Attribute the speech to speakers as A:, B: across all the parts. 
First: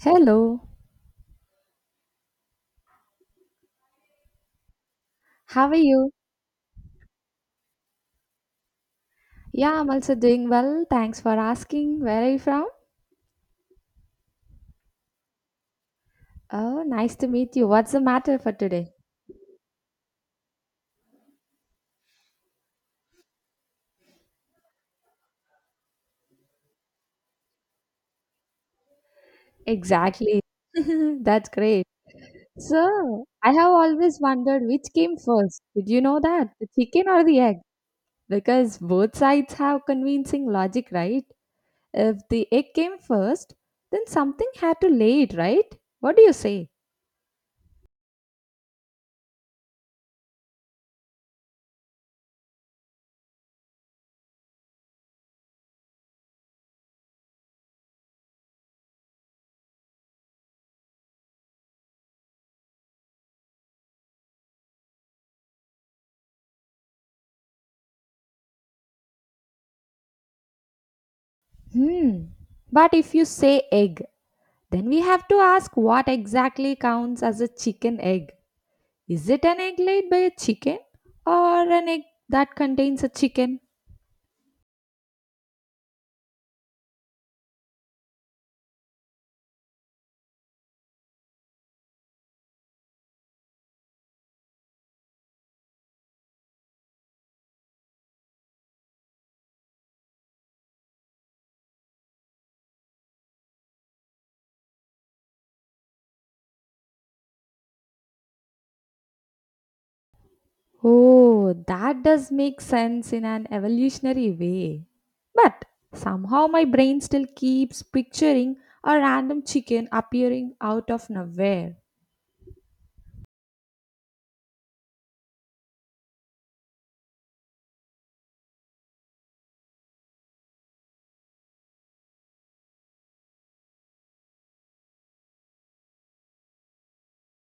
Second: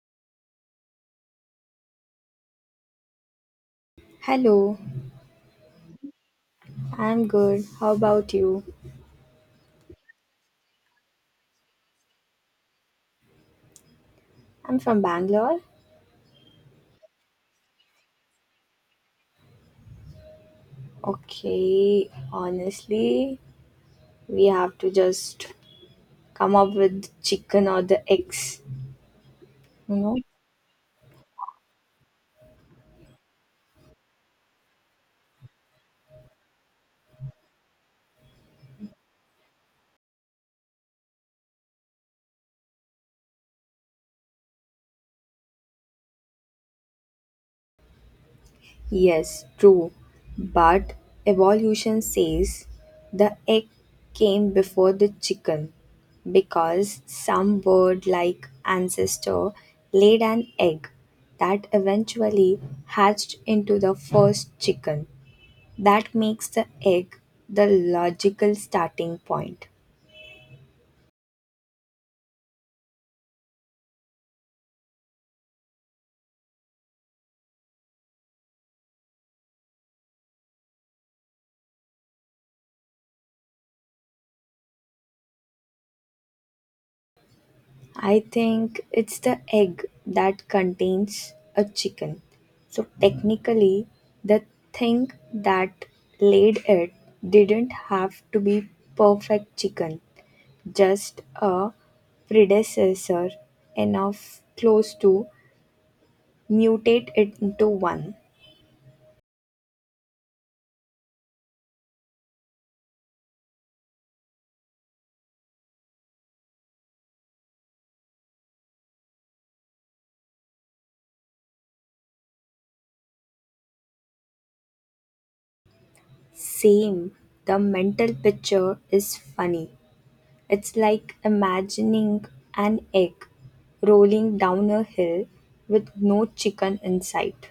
A: Hello,
B: Hello,
A: how are you?
B: I'm good. How about you?
A: Yeah, I'm also doing well. Thanks for asking. Where are you from?
B: I'm from Bangalore.
A: Oh, nice to meet you. What's the matter for today?
B: Okay, honestly, we have to just come up with chicken or the eggs, you know?
A: Exactly. That's great. So, I have always wondered which came first. Did you know that? The chicken or the egg? Because both sides have convincing logic, right? If the egg came first, then something had to lay it, right? What do you say?
B: Yes, true. But evolution says the egg came before the chicken because some bird like ancestor laid an egg that eventually hatched into the first chicken. That makes the egg the logical starting point.
A: Hmm. But if you say egg, then we have to ask what exactly counts as a chicken egg. Is it an egg laid by a chicken or an egg that contains a chicken?
B: I think it's the egg that contains a chicken. So technically, the thing that laid it didn't have to be perfect chicken, just a predecessor enough close to mutate it into one.
A: Oh, that does make sense in an evolutionary way. But somehow my brain still keeps picturing a random chicken appearing out of nowhere.
B: Same, the mental picture is funny. It's like imagining an egg rolling down a hill with no chicken in sight.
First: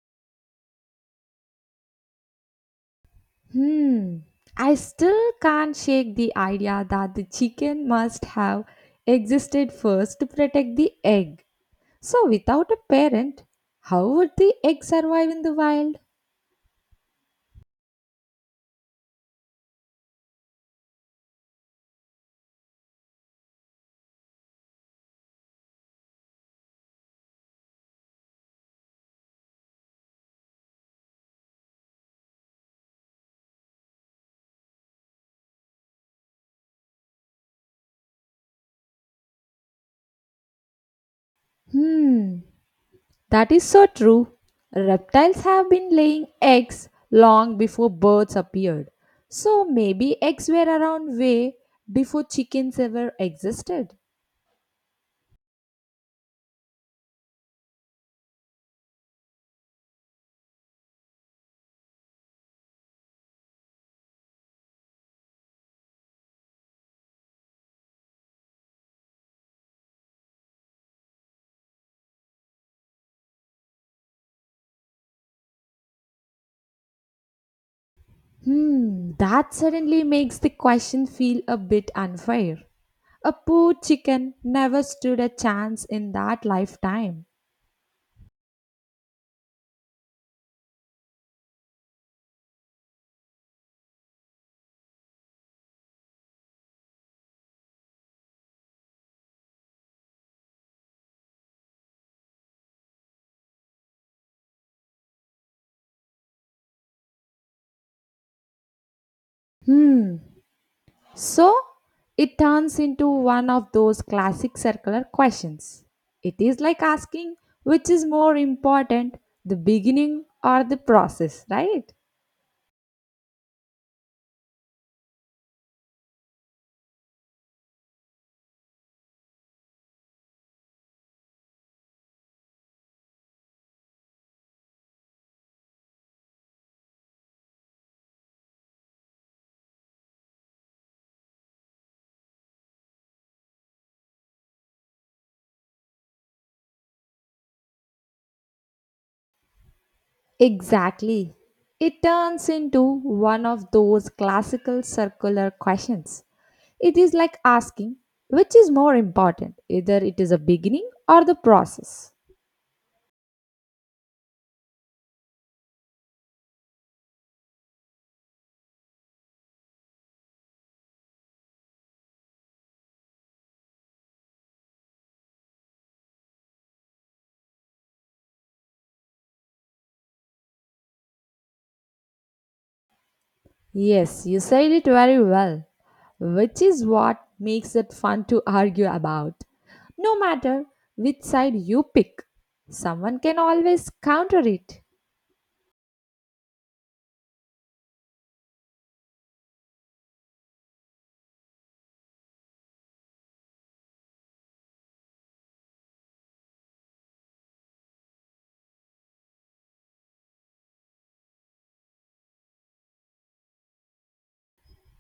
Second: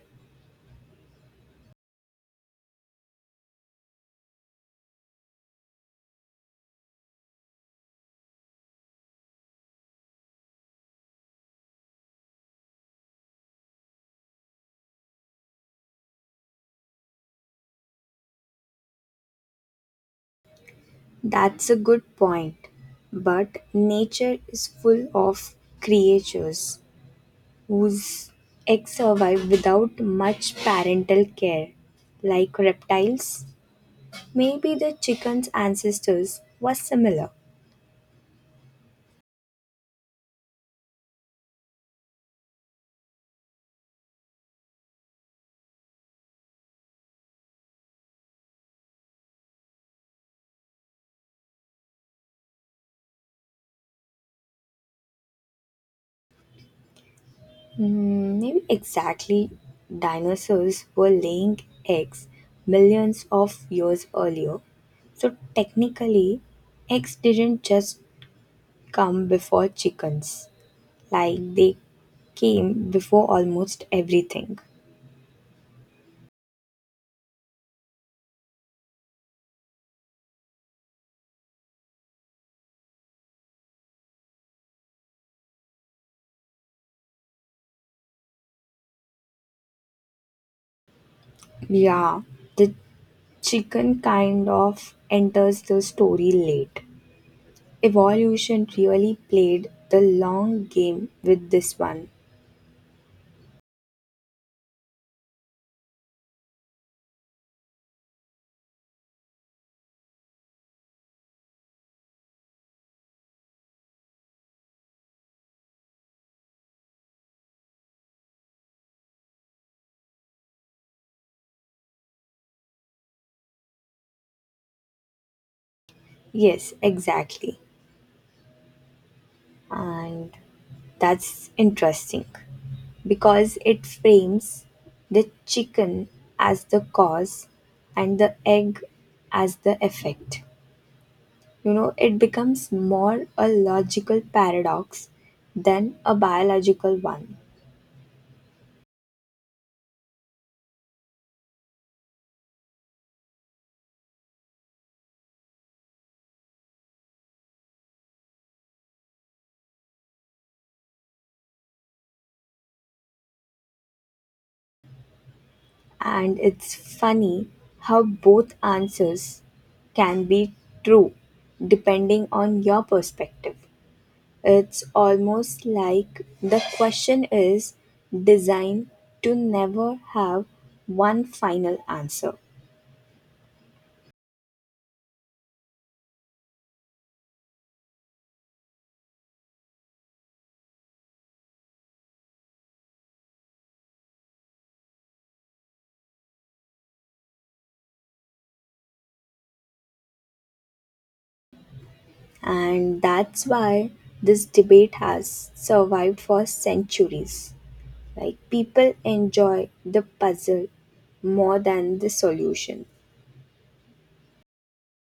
A: Hmm, I still can't shake the idea that the chicken must have existed first to protect the egg. So, without a parent, how would the egg survive in the wild?
B: That's a good point. But nature is full of creatures whose eggs survive without much parental care, like reptiles. Maybe the chicken's ancestors were similar.
A: Hmm, that is so true. Reptiles have been laying eggs long before birds appeared. So, maybe eggs were around way before chickens ever existed.
B: Mm, maybe exactly. Dinosaurs were laying eggs millions of years earlier. So technically, eggs didn't just come before chickens. Like they came before almost everything.
A: Hmm, that suddenly makes the question feel a bit unfair. A poor chicken never stood a chance in that lifetime.
B: Yeah, the chicken kind of enters the story late. Evolution really played the long game with this one.
A: Hmm, so it turns into one of those classic circular questions. It is like asking which is more important, the beginning or the process, right?
B: Yes, exactly. And that's interesting because it frames the chicken as the cause and the egg as the effect. It becomes more a logical paradox than a biological one.
A: Exactly. It turns into one of those classical circular questions. It is like asking which is more important, either it is a beginning or the process.
B: And it's funny how both answers can be true depending on your perspective. It's almost like the question is designed to never have one final answer.
A: Yes, you said it very well, which is what makes it fun to argue about. No matter which side you pick, someone can always counter it.
B: And that's why this debate has survived for centuries. Like people enjoy the puzzle more than the solution.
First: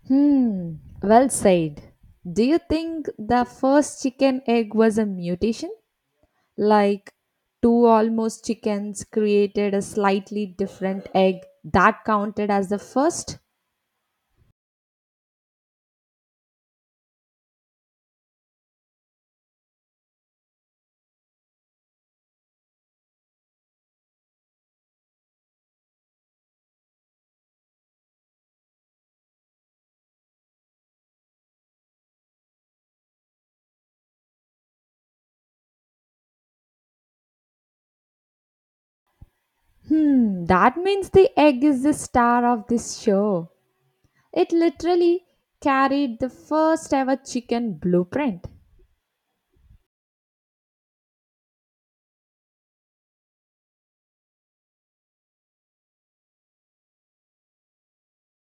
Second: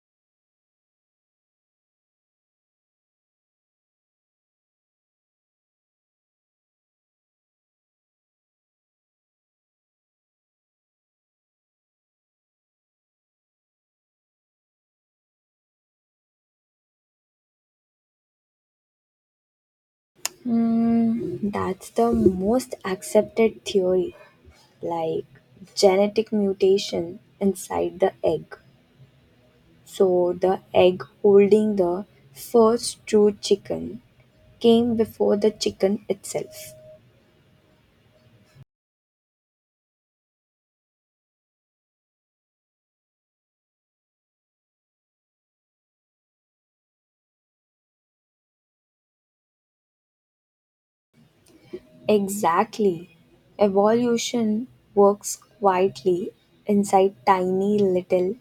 A: Hmm, well said. Do you think the first chicken egg was a mutation? Like two almost chickens created a slightly different egg that counted as the first?
B: Mm, that's the most accepted theory, like genetic mutation inside the egg. So the egg holding the first true chicken came before the chicken itself.
A: Hmm, that means the egg is the star of this show. It literally carried the first ever chicken blueprint.
B: Exactly. Evolution works quietly inside tiny little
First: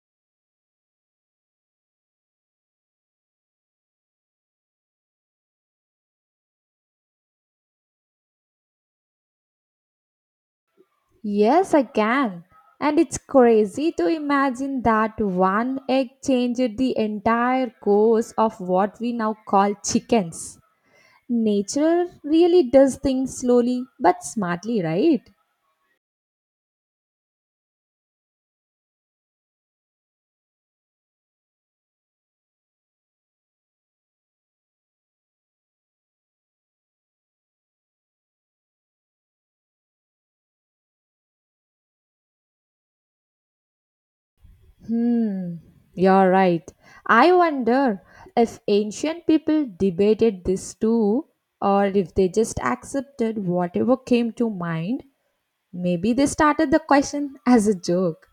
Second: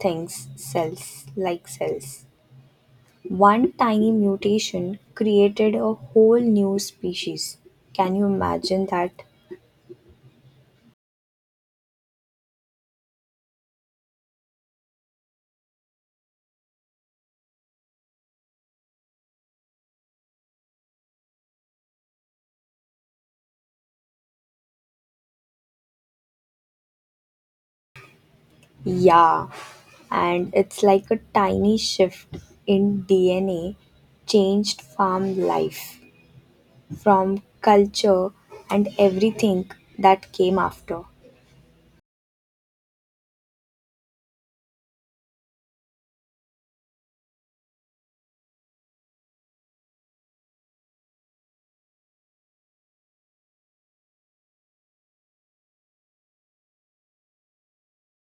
B: things, cells, like cells. One tiny mutation created a whole new species. Can you imagine that?
A: Yes, I can. And it's crazy to imagine that one egg changed the entire course of what we now call chickens. Nature really does things slowly but smartly, right?
B: Yeah. And it's like a tiny shift in DNA changed farm life, from culture and everything that came after.
A: Hmm, you're right. I wonder if ancient people debated this too, or if they just accepted whatever came to mind. Maybe they started the question as a joke.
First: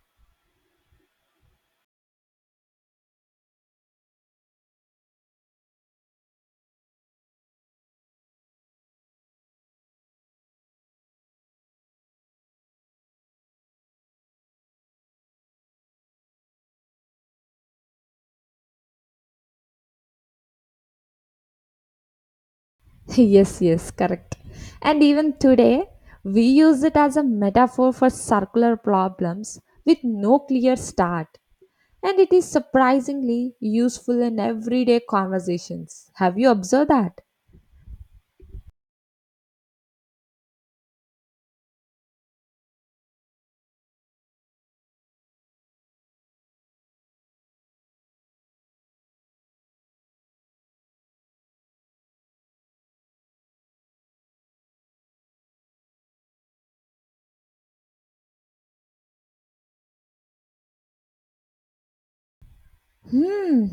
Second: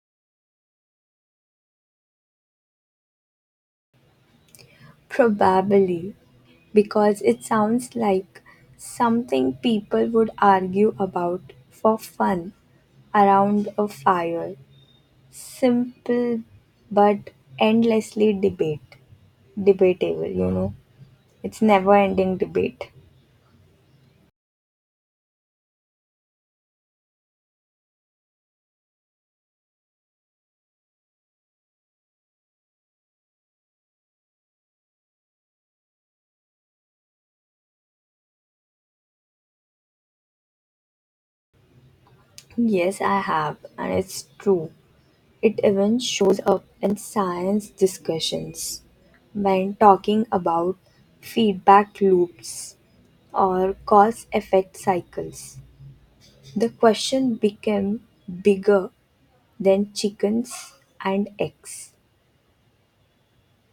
B: Probably because it sounds like something people would argue about for fun around a fire. Simple but endlessly debate. Debatable, It's never ending debate.
A: Yes, yes, correct. And even today, we use it as a metaphor for circular problems with no clear start. And it is surprisingly useful in everyday conversations. Have you observed that?
B: Yes, I have, and it's true. It even shows up in science discussions when talking about feedback loops or cause-effect cycles. The question became bigger than chickens and eggs.
A: Hmm.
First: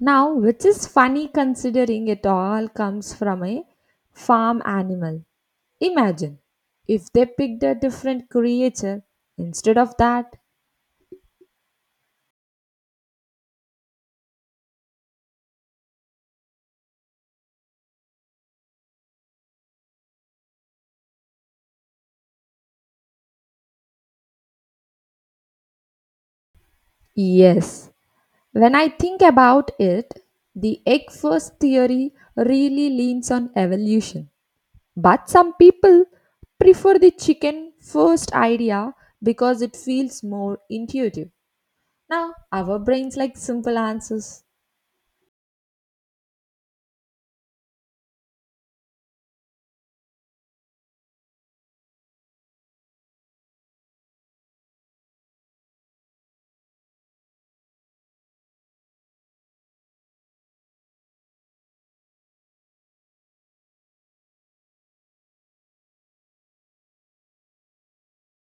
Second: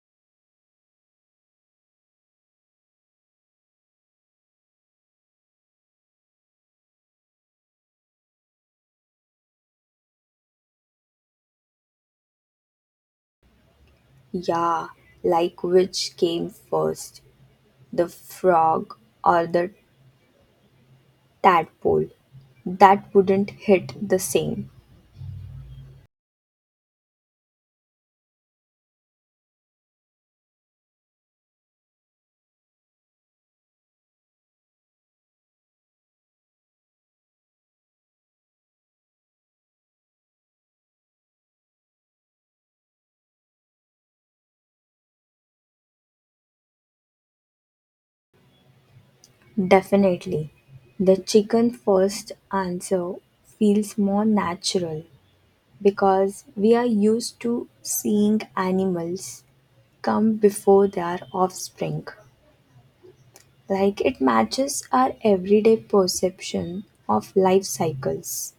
A: Now, which is funny considering it all comes from a farm animal. Imagine if they picked a different creature instead of that.
B: Yeah, like which came first, the frog or the tadpole? That wouldn't hit the same.
A: Yes, when I think about it, the egg first theory really leans on evolution. But some people prefer the chicken first idea because it feels more intuitive. Now, our brains like simple answers.
B: Definitely. The chicken first answer feels more natural because we are used to seeing animals come before their offspring. Like it matches our everyday perception of life cycles.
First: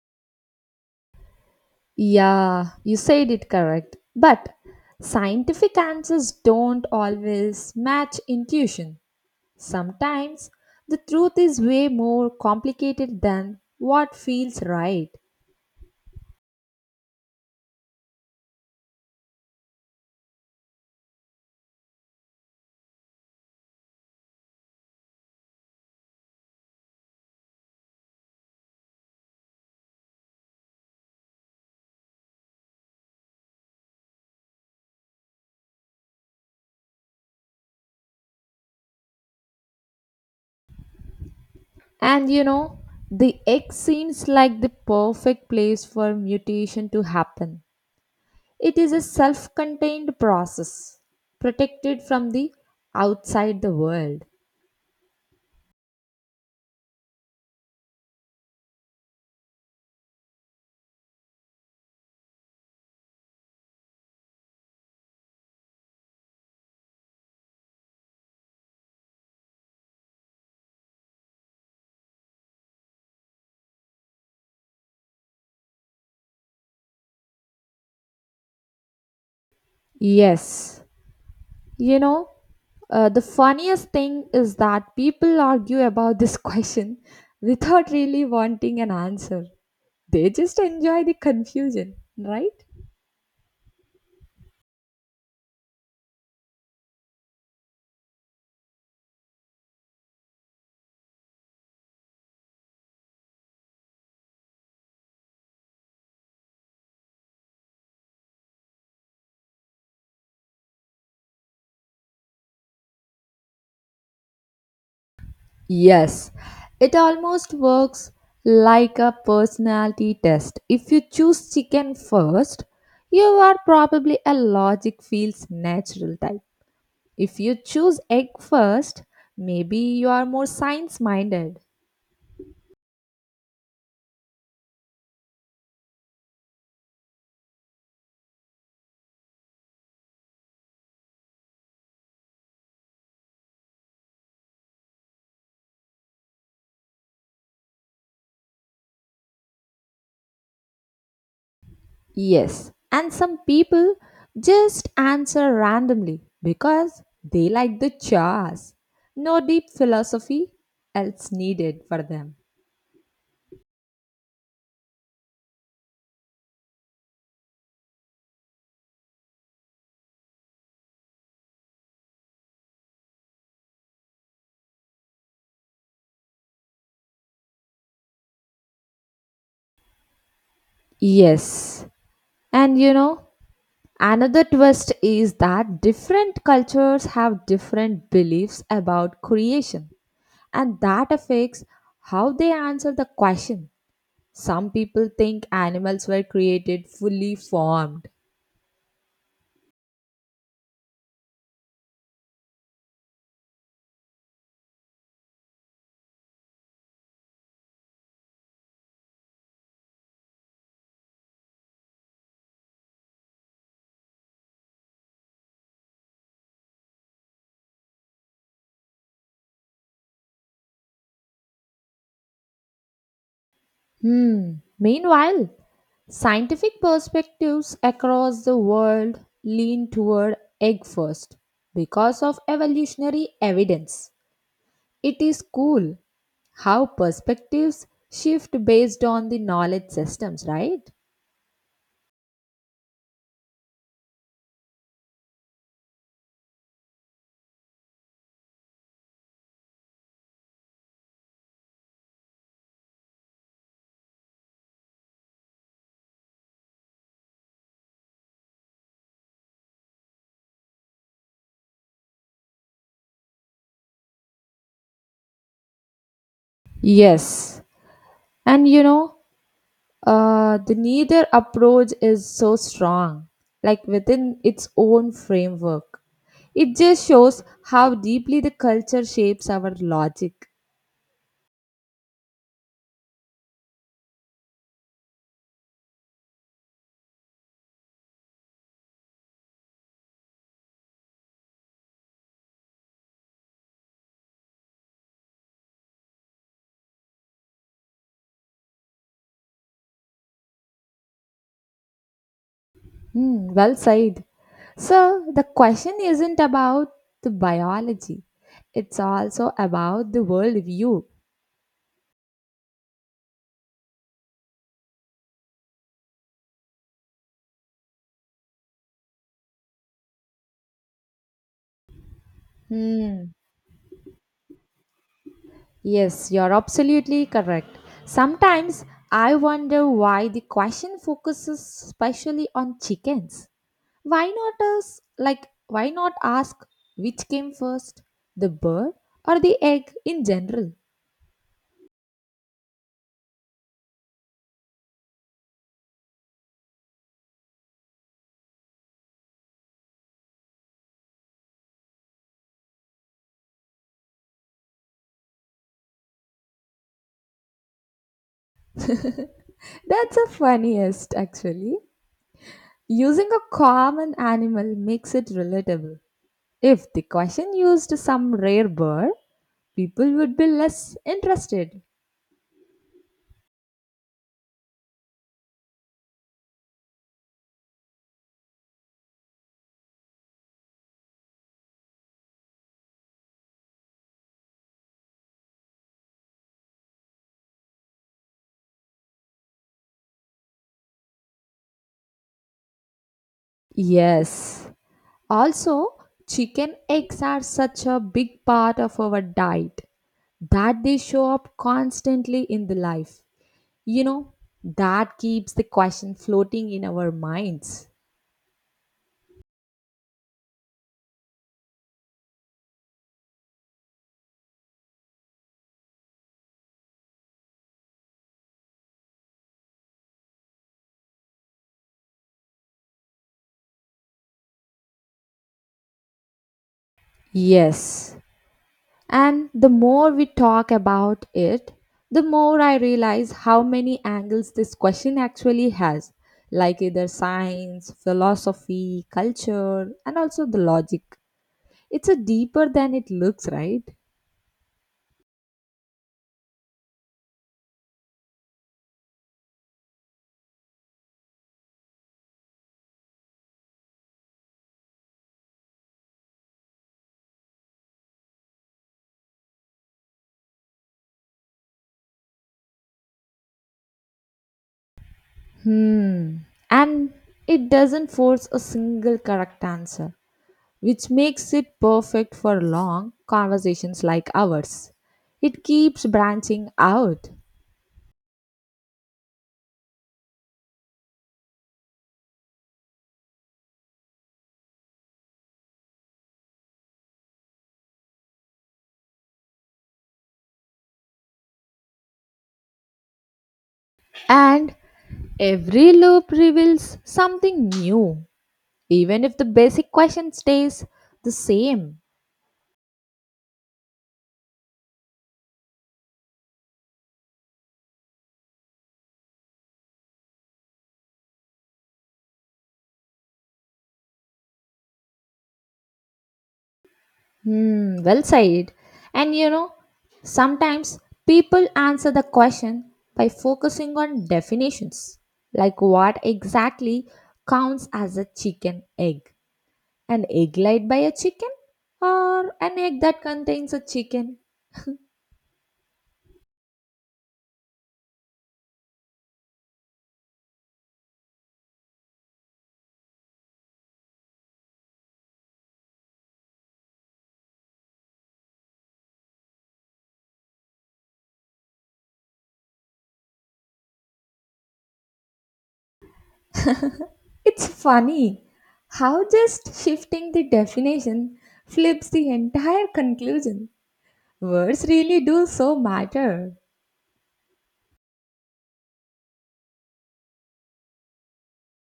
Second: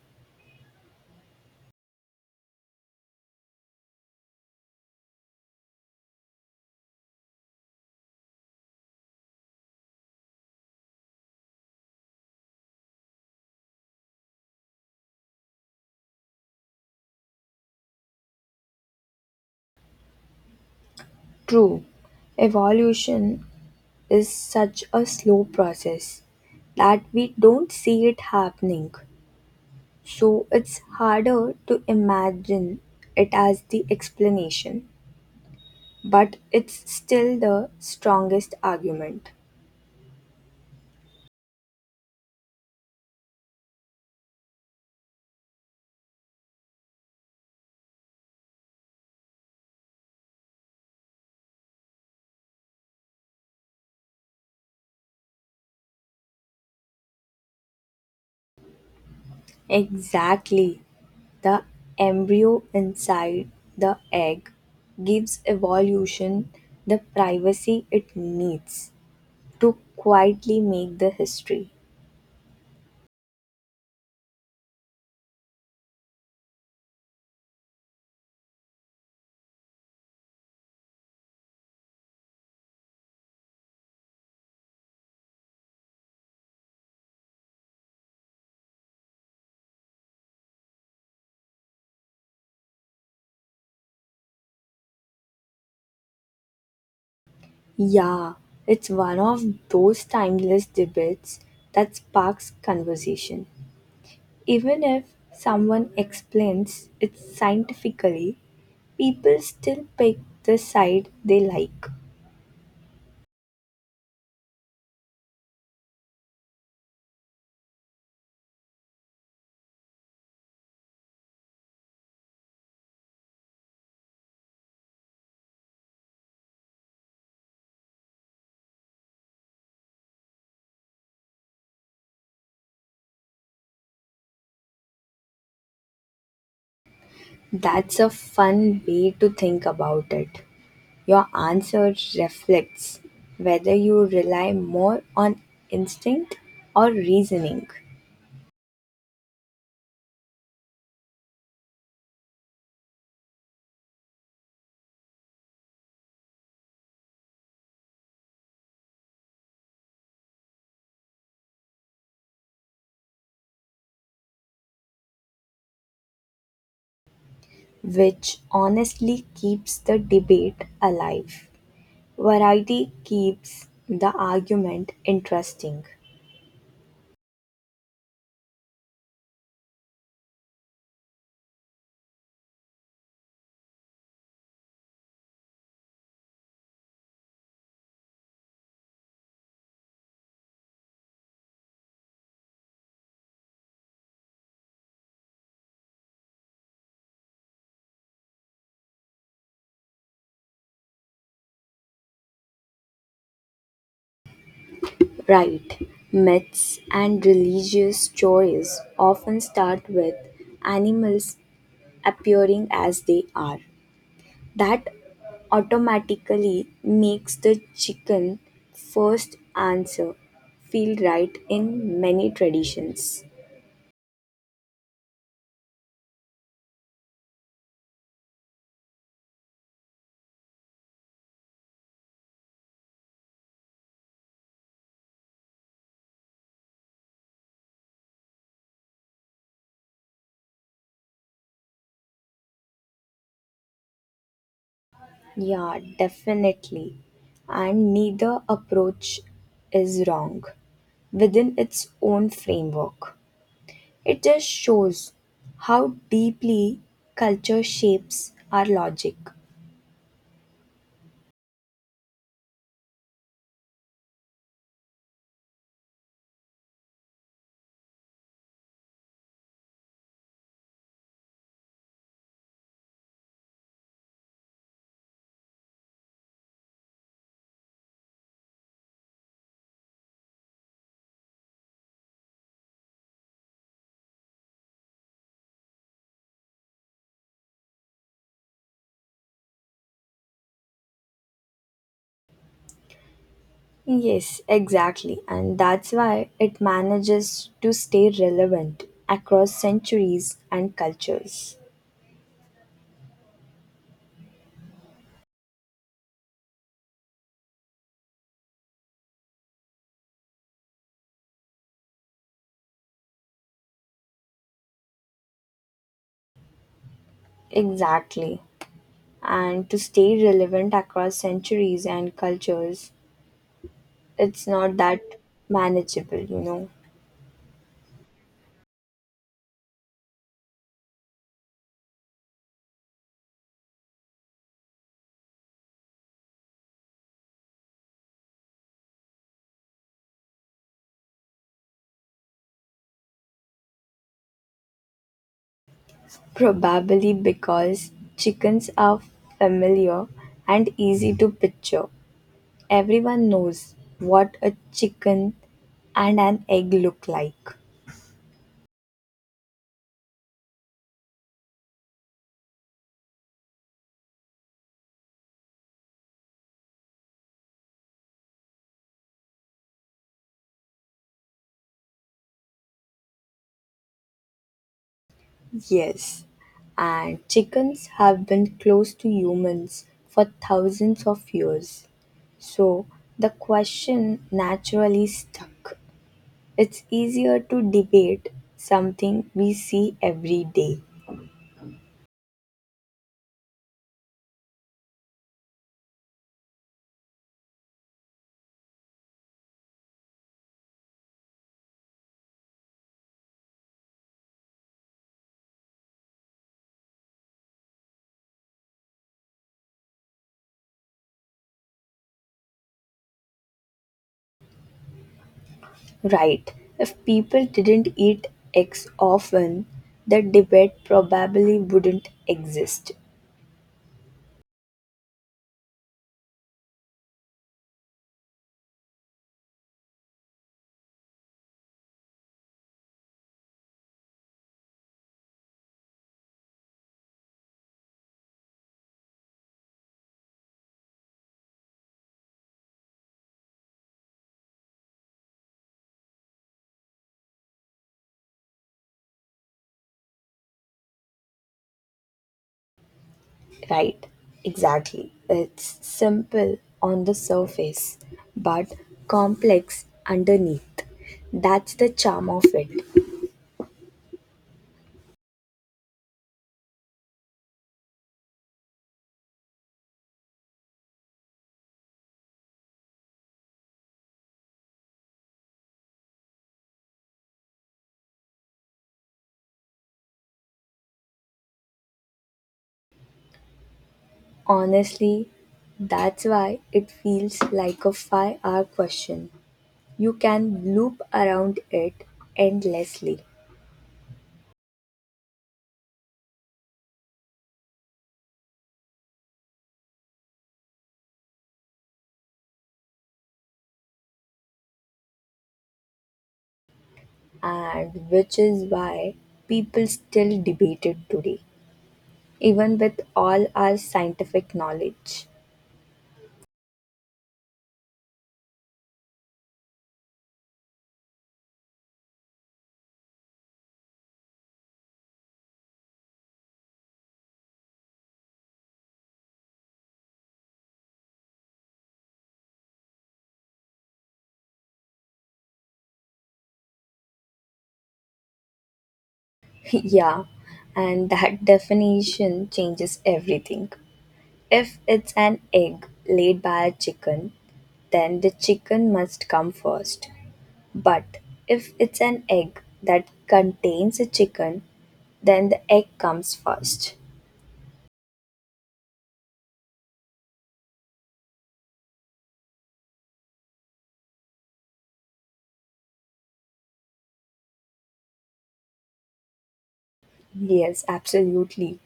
A: Yeah, you said it correct. But scientific answers don't always match intuition. Sometimes the truth is way more complicated than what feels right.
B: True, evolution is such a slow process that we don't see it happening. So it's harder to imagine it as the explanation, but it's still the strongest argument.
A: And you know, the egg seems like the perfect place for mutation to happen. It is a self contained process, protected from the outside the world.
B: Exactly. The embryo inside the egg gives evolution the privacy it needs to quietly make the history.
A: Yes. You know, the funniest thing is that people argue about this question without really wanting an answer. They just enjoy the confusion, right?
B: Yeah, it's one of those timeless debates that sparks conversation. Even if someone explains it scientifically, people still pick the side they like.
A: Yes, it almost works like a personality test. If you choose chicken first, you are probably a logic feels natural type. If you choose egg first, maybe you are more science minded.
B: That's a fun way to think about it. Your answer reflects whether you rely more on instinct or reasoning,
A: Yes, and some people just answer randomly because they like the chores. No deep philosophy else needed for them.
B: which honestly keeps the debate alive. Variety keeps the argument interesting.
A: Yes, and you know, another twist is that different cultures have different beliefs about creation, and that affects how they answer the question. Some people think animals were created fully formed.
B: Right. Myths and religious stories often start with animals appearing as they are. That automatically makes the chicken first answer feel right in many traditions.
A: Hmm. Meanwhile, scientific perspectives across the world lean toward egg first because of evolutionary evidence. It is cool how perspectives shift based on the knowledge systems, right?
B: Yeah, definitely. And neither approach is wrong within its own framework. It just shows how deeply culture shapes our logic.
A: Yes. And you know, the neither approach is so strong, like within its own framework. It just shows how deeply the culture shapes our logic.
B: Yes, exactly. And that's why it manages to stay relevant across centuries and cultures.
A: Hmm, well said. So the question isn't about the biology, it's also about the worldview.
B: Exactly. And to stay relevant across centuries and cultures,
A: Hmm.
B: it's not that manageable,
A: Yes, you're absolutely correct. Sometimes I wonder why the question focuses especially on chickens. Why not us, like why not ask which came first, the bird or the egg in general?
B: Probably because chickens are familiar and easy to picture. Everyone knows what a chicken and an egg look like.
A: That's the funniest, actually. Using a common animal makes it relatable. If the question used some rare bird, people would be less interested.
B: Yes, and chickens have been close to humans for thousands of years. So the question naturally stuck. It's easier to debate something we see every day.
A: Yes. Also, chicken eggs are such a big part of our diet that they show up constantly in the life. You know, that keeps the question floating in our minds.
B: Right, if people didn't eat eggs often, the debate probably wouldn't exist.
A: Yes. And the more we talk about it, the more I realize how many angles this question actually has, like either science, philosophy, culture, and also the logic. It's a deeper than it looks, right?
B: Right, exactly. It's simple on the surface, but complex underneath. That's the charm of it.
A: Hmm. And it doesn't force a single correct answer, which makes it perfect for long conversations like ours. It keeps branching out,
B: Honestly, that's why it feels like a 5-hour question. You can loop around it endlessly,
A: and every loop reveals something new, even if the basic question stays the same.
B: and which is why people still debate it today, even with all our scientific knowledge.
A: Hmm, well said. And you know, sometimes people answer the question by focusing on definitions, like what exactly counts as a chicken egg. An egg laid by a chicken or an egg that contains a chicken?
B: Yeah, and that definition changes everything. If it's an egg laid by a chicken, then the chicken must come first. But if it's an egg that contains a chicken, then the egg comes first.
A: It's funny how just shifting the definition flips the entire conclusion. Words really do so matter.
B: Yes, absolutely.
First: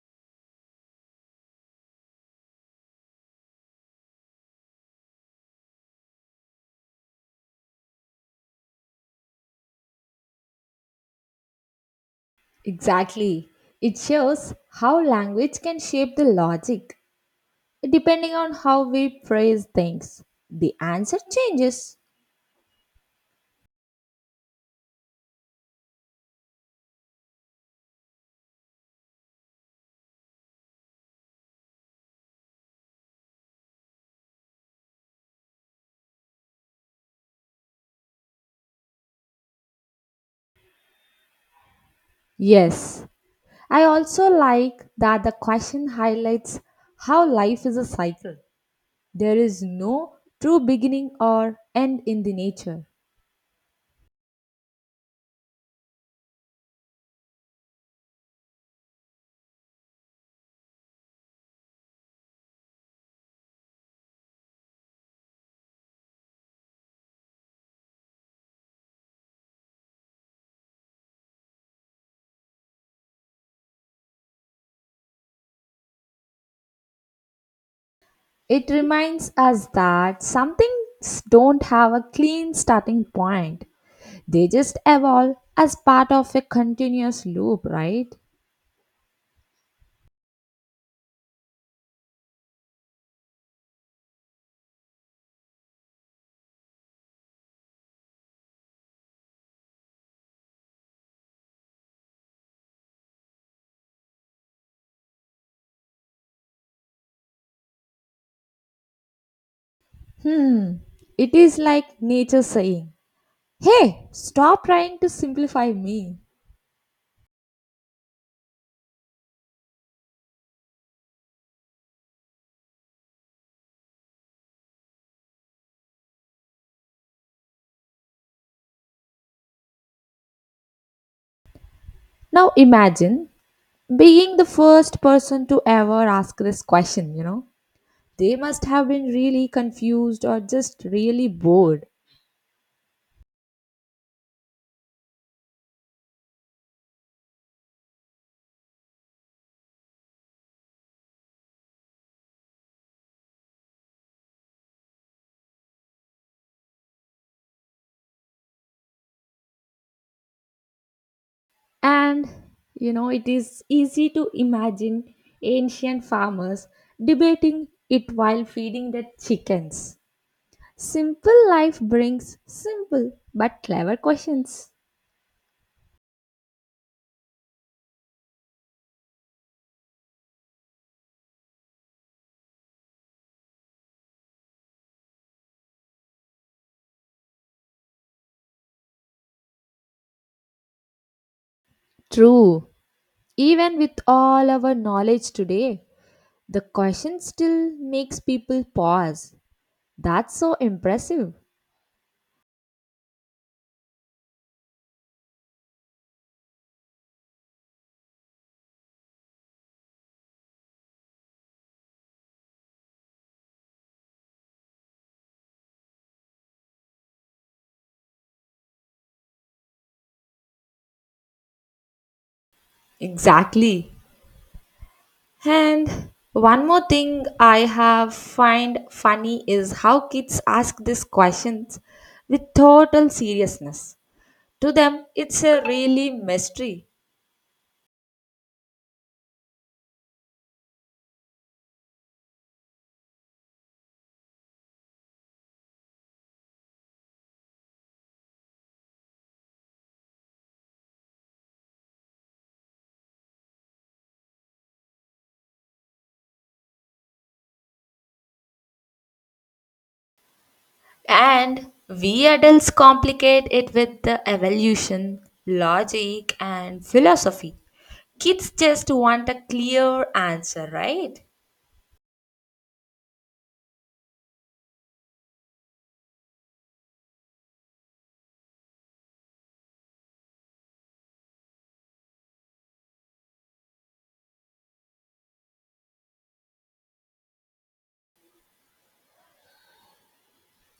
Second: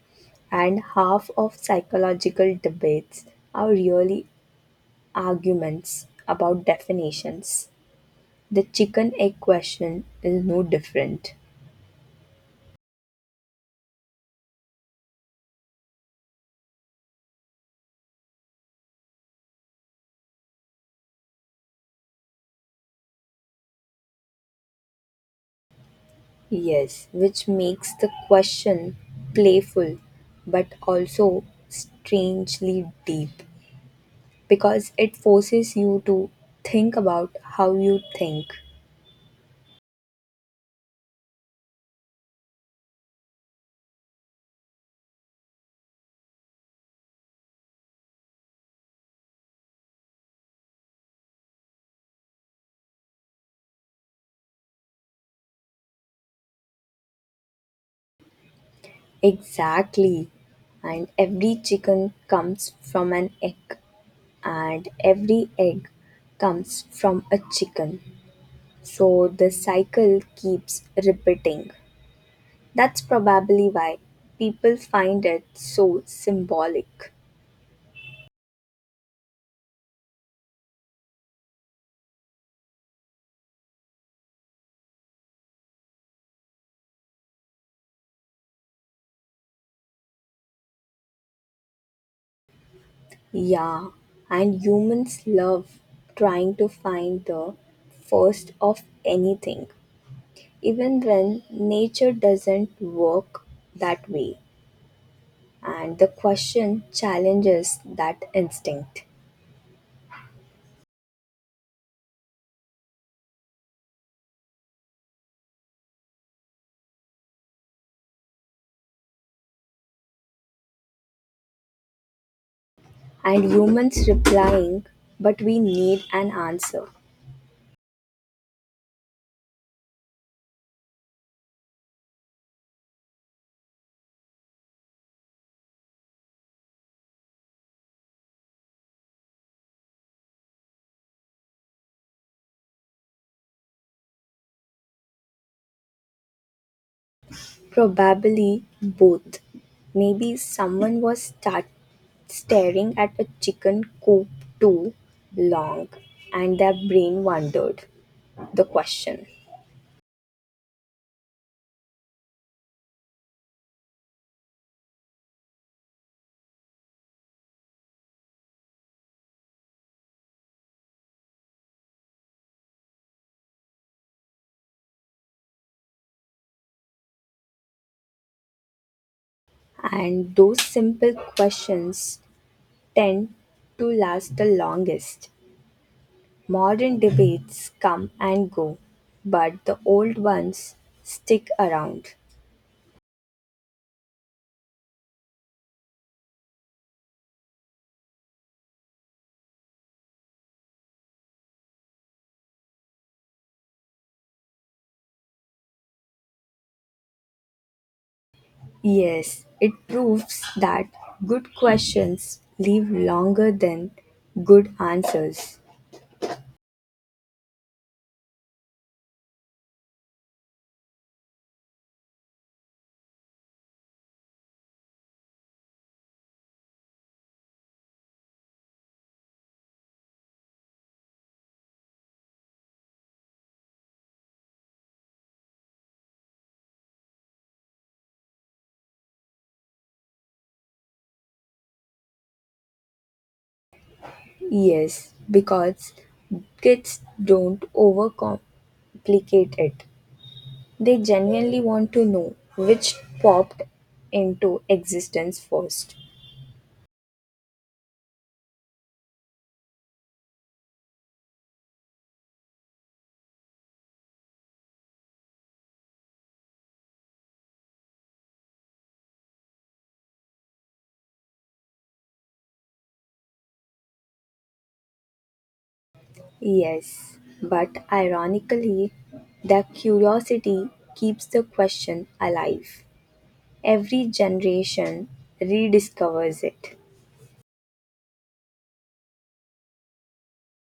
B: And half of psychological debates are really arguments about definitions. The chicken egg question is no different.
A: Exactly. It shows how language can shape the logic depending on how we phrase things. The answer changes.
B: Yes, which makes the question playful but also strangely deep because it forces you to think about how you think.
A: Yes. I also like that the question highlights how life is a cycle. There is no true beginning or end in the nature.
B: Exactly. And every chicken comes from an egg, and every egg comes from a chicken. So the cycle keeps repeating. That's probably why people find it so symbolic.
A: It reminds us that some things don't have a clean starting point. They just evolve as part of a continuous loop, right?
B: Yeah, and humans love trying to find the first of anything, even when nature doesn't work that way. And the question challenges that instinct.
A: Hmm. It is like nature saying, hey, stop trying to simplify me.
B: And humans replying, but we need an answer.
A: Now imagine being the first person to ever ask this question, you know. They must have been really confused or just really bored.
B: Probably both. Maybe someone was start staring at a chicken coop too long and their brain wondered the question.
A: And you know, it is easy to imagine ancient farmers debating it while feeding their chickens. Simple life brings simple but clever questions.
B: And those simple questions tend to last the longest. Modern debates come and go, but the old ones stick around.
A: True. Even with all our knowledge today, the question still makes people pause. That's so impressive.
B: Yes, it proves that good questions live longer than good answers.
A: Exactly. And one more thing I have find funny is how kids ask these questions with total seriousness. To them, it's a really mystery.
B: Yes, because kids don't overcomplicate it. They genuinely want to know which popped into existence first.
A: And we adults complicate it with the evolution, logic, and philosophy. Kids just want a clear answer, right?
B: Yes, but ironically, the curiosity keeps the question alive. Every generation rediscovers it.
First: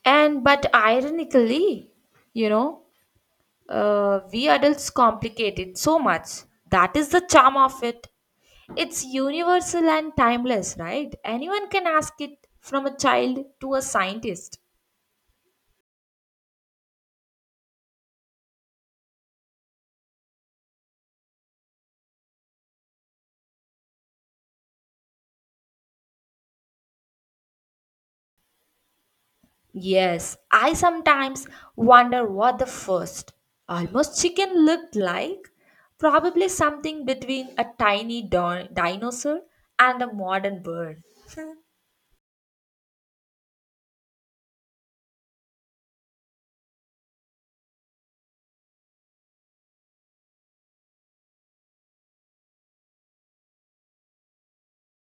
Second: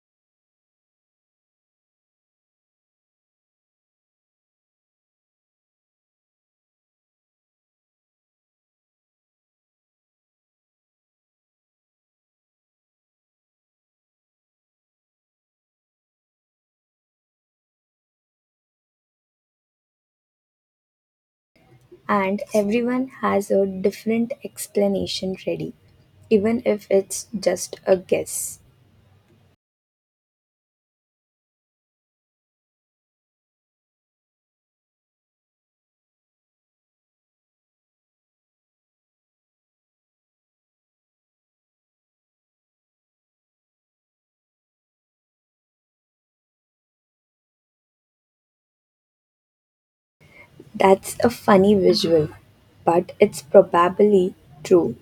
A: And but ironically, you know, we adults complicate it so much. That is the charm of it. It's universal and timeless, right? Anyone can ask it from a child to a scientist.
B: And everyone has a different explanation ready, even if it's just a guess.
A: Yes, I sometimes wonder what the first almost chicken looked like. Probably something between a tiny dinosaur and a modern bird.
B: That's a funny visual, but it's probably true.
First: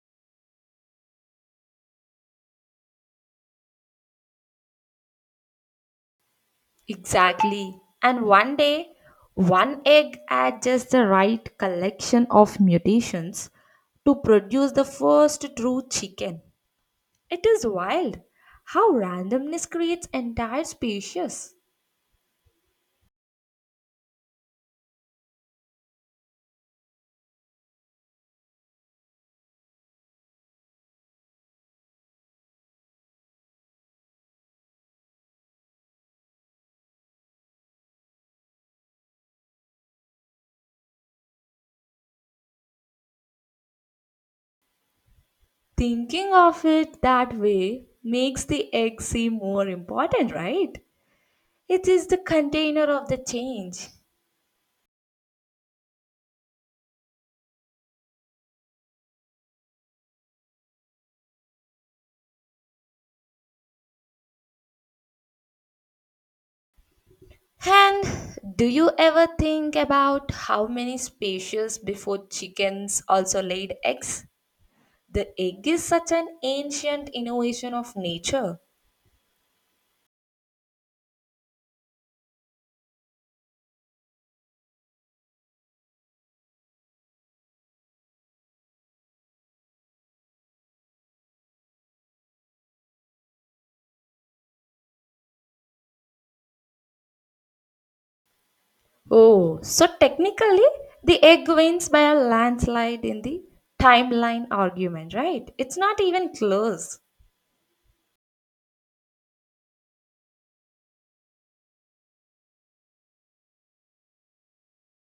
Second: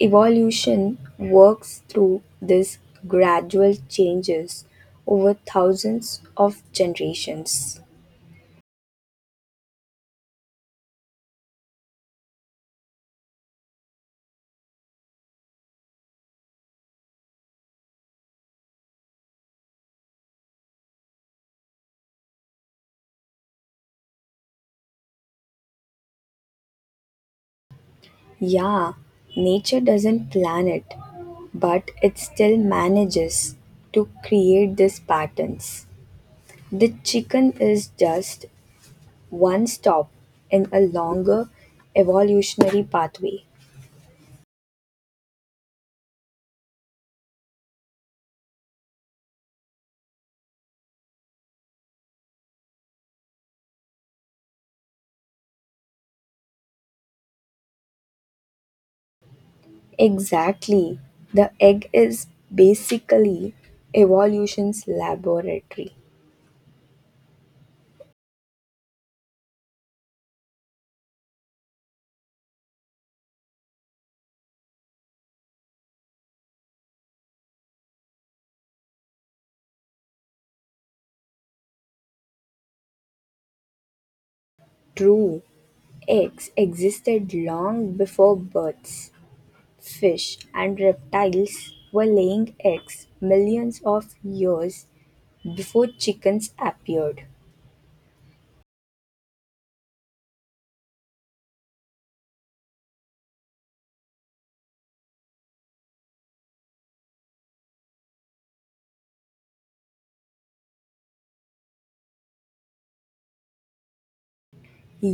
B: Evolution works through these gradual changes over thousands of
A: Exactly.
B: generations.
A: And one day, one egg had just the right collection of mutations to produce the first true chicken. It is wild how randomness creates entire species.
B: Yeah, nature doesn't plan it, but it still manages to create these patterns. The chicken is just one stop in a longer evolutionary pathway.
A: Thinking of it that way makes the egg seem more important, right? It is the container of the change.
B: Exactly. The egg is basically evolution's laboratory.
A: And do you ever think about how many species before chickens also laid eggs? The egg is such an ancient innovation of nature.
B: True. Eggs existed long before birds. Fish and reptiles were laying eggs millions of years before chickens appeared.
A: Oh, so technically, the egg wins by a landslide in the timeline argument, right? It's not even close.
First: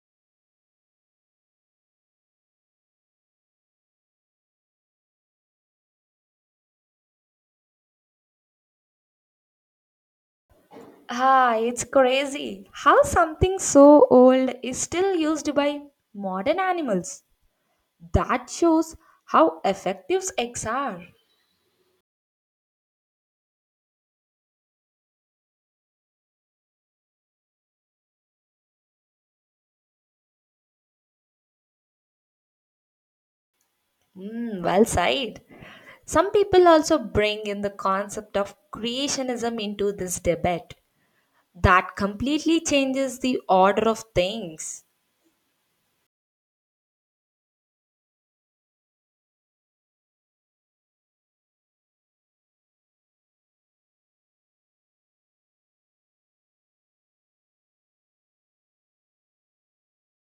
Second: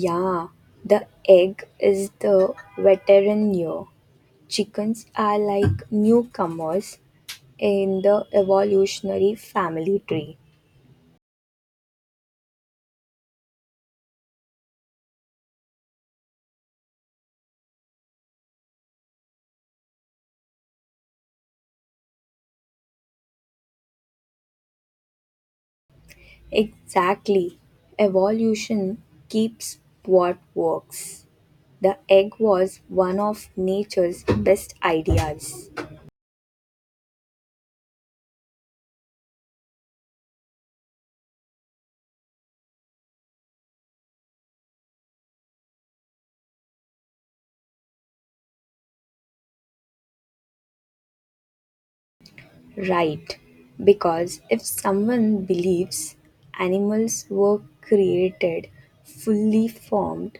B: Yeah, the egg is the veteran year. Chickens are like newcomers in the evolutionary family tree.
A: Ah, it's crazy how something so old is still used by modern animals. That shows how effective eggs are.
B: Exactly. Evolution keeps what works. The egg was one of nature's
A: Mm,
B: best
A: well said.
B: ideas.
A: Some people also bring in the concept of creationism into this debate. That completely changes the order of things.
B: Right, because if someone believes animals were created fully formed,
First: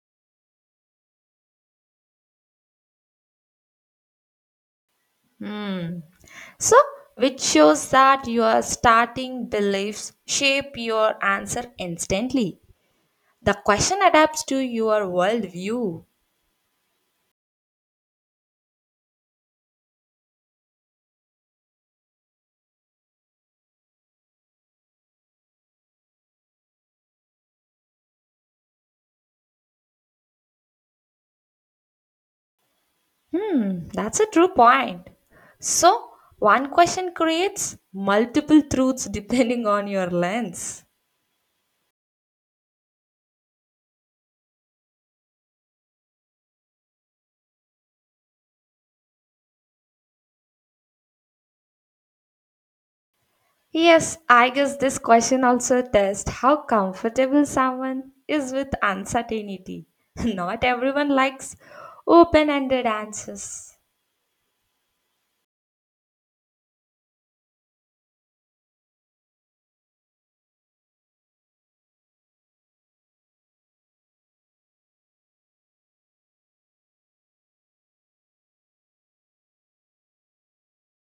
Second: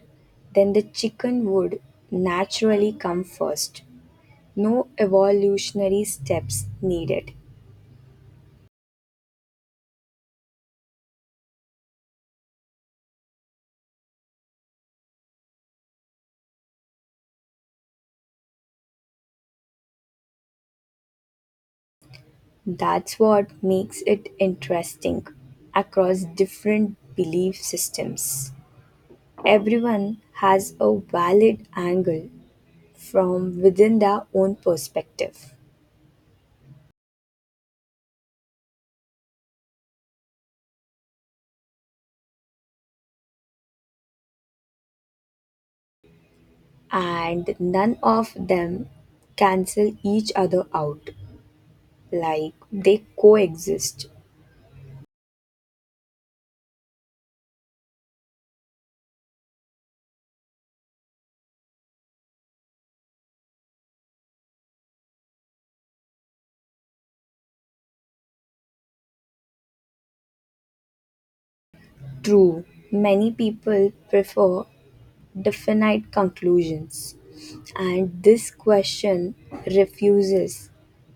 B: then the chicken would naturally come first. No
A: Hmm.
B: evolutionary steps
A: So,
B: needed.
A: which shows that your starting beliefs shape your answer instantly. The question adapts to your worldview.
B: That's what makes it interesting across different belief systems. Everyone has a valid angle from
A: Hmm,
B: within
A: that's a
B: their
A: true
B: own
A: point.
B: perspective.
A: So, one question creates multiple truths depending on your lens.
B: And none of them cancel each other out. Like they coexist.
A: Yes, I guess this question also tests how comfortable someone is with uncertainty. Not everyone likes open ended answers.
B: True, many people prefer definite conclusions, and this question refuses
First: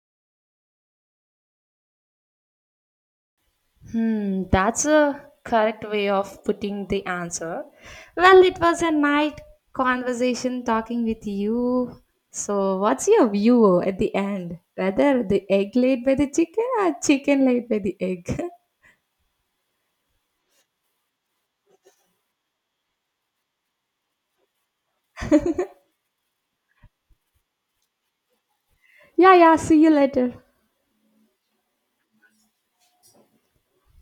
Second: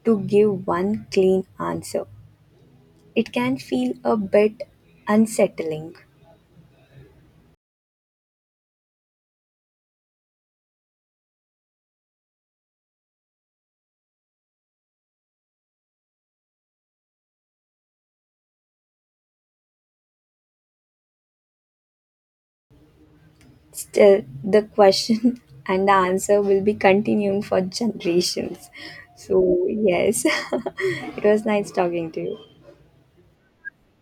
B: to give one clean answer. It can feel a
A: Hmm,
B: bit
A: that's a correct
B: unsettling.
A: way of putting the answer. Well, it was a night conversation talking with you. So, what's your view at the end? Whether the egg laid by the chicken or chicken laid by the egg?
B: Still, the question and the answer will be continuing for generations.
A: Yeah, yeah,
B: So,
A: see you
B: yes,
A: later.
B: it was nice talking to you.